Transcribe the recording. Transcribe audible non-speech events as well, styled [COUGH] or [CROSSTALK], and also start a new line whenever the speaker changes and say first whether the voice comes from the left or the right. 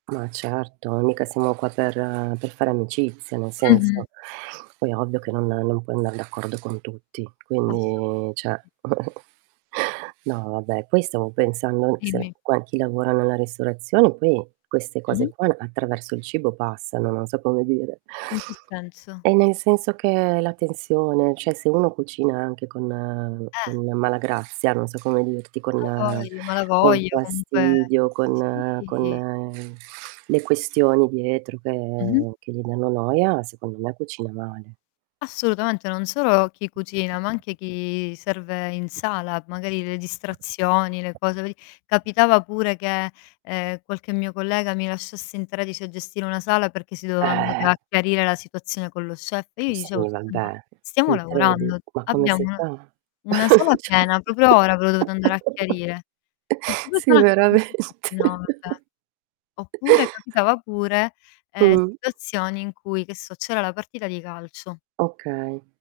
right: Ma certo, mica siamo qua per per fare amicizia, nel senso.
left: Mh-mh.
right: Poi è ovvio che non non puoi andar d'accordo con tutti,
left: Assolutamente.
right: quindi cioè [CHUCKLES] No, vabbè, poi stavo pensando se
left: Dimmi.
right: quan chi lavora nella ristorazione, poi queste cose
left: Mh-mh.
right: qua, attraverso il cibo passano, non so come dire.
left: In che senso?
right: E nel senso che hai la tensione cioè se uno cucina anche con
left: Eh.
right: con malagrazia, non so come dirti,
left: A
right: con
left: vogli ma la
right: con
left: voglio comunque
right: fastidio, con
left: sì.
right: con le questioni dietro
left: Mh-mh.
right: che che gli danno noia, secondo me cucina male.
left: Assolutamente, non solo chi cucina, ma anche chi serve in sala. Magari le distrazioni, le cose veri capitava pure che, ehm, qualche mio collega mi lasciasse in 13 a gestire una sala, perché si doveva andare
right: Eh.
left: a chiarire la situazione con lo chef e io
right: Ma
left: gli dicevo:
right: sì,
left: "Scusa, ma
right: vabbè.
left: stiamo
right: Mi credi?
left: lavorando.
right: Ma come
left: Abbiamo
right: si
left: una
right: fa?
left: una sala
right: [CHUCKLES] Cioè
left: piena. Proprio ora ve lo dovete andare a
right: [CHUCKLES]
left: chiarire?"
right: sì,
left: [UNINTELLIGIBLE]
right: veramente.
left: no, vabbè. Oppure
right: [CHUCKLES]
left: capitava pure, ehm,
right: Mh.
left: situazioni in cui, che so, c'era la partita di calcio.
right: Okay.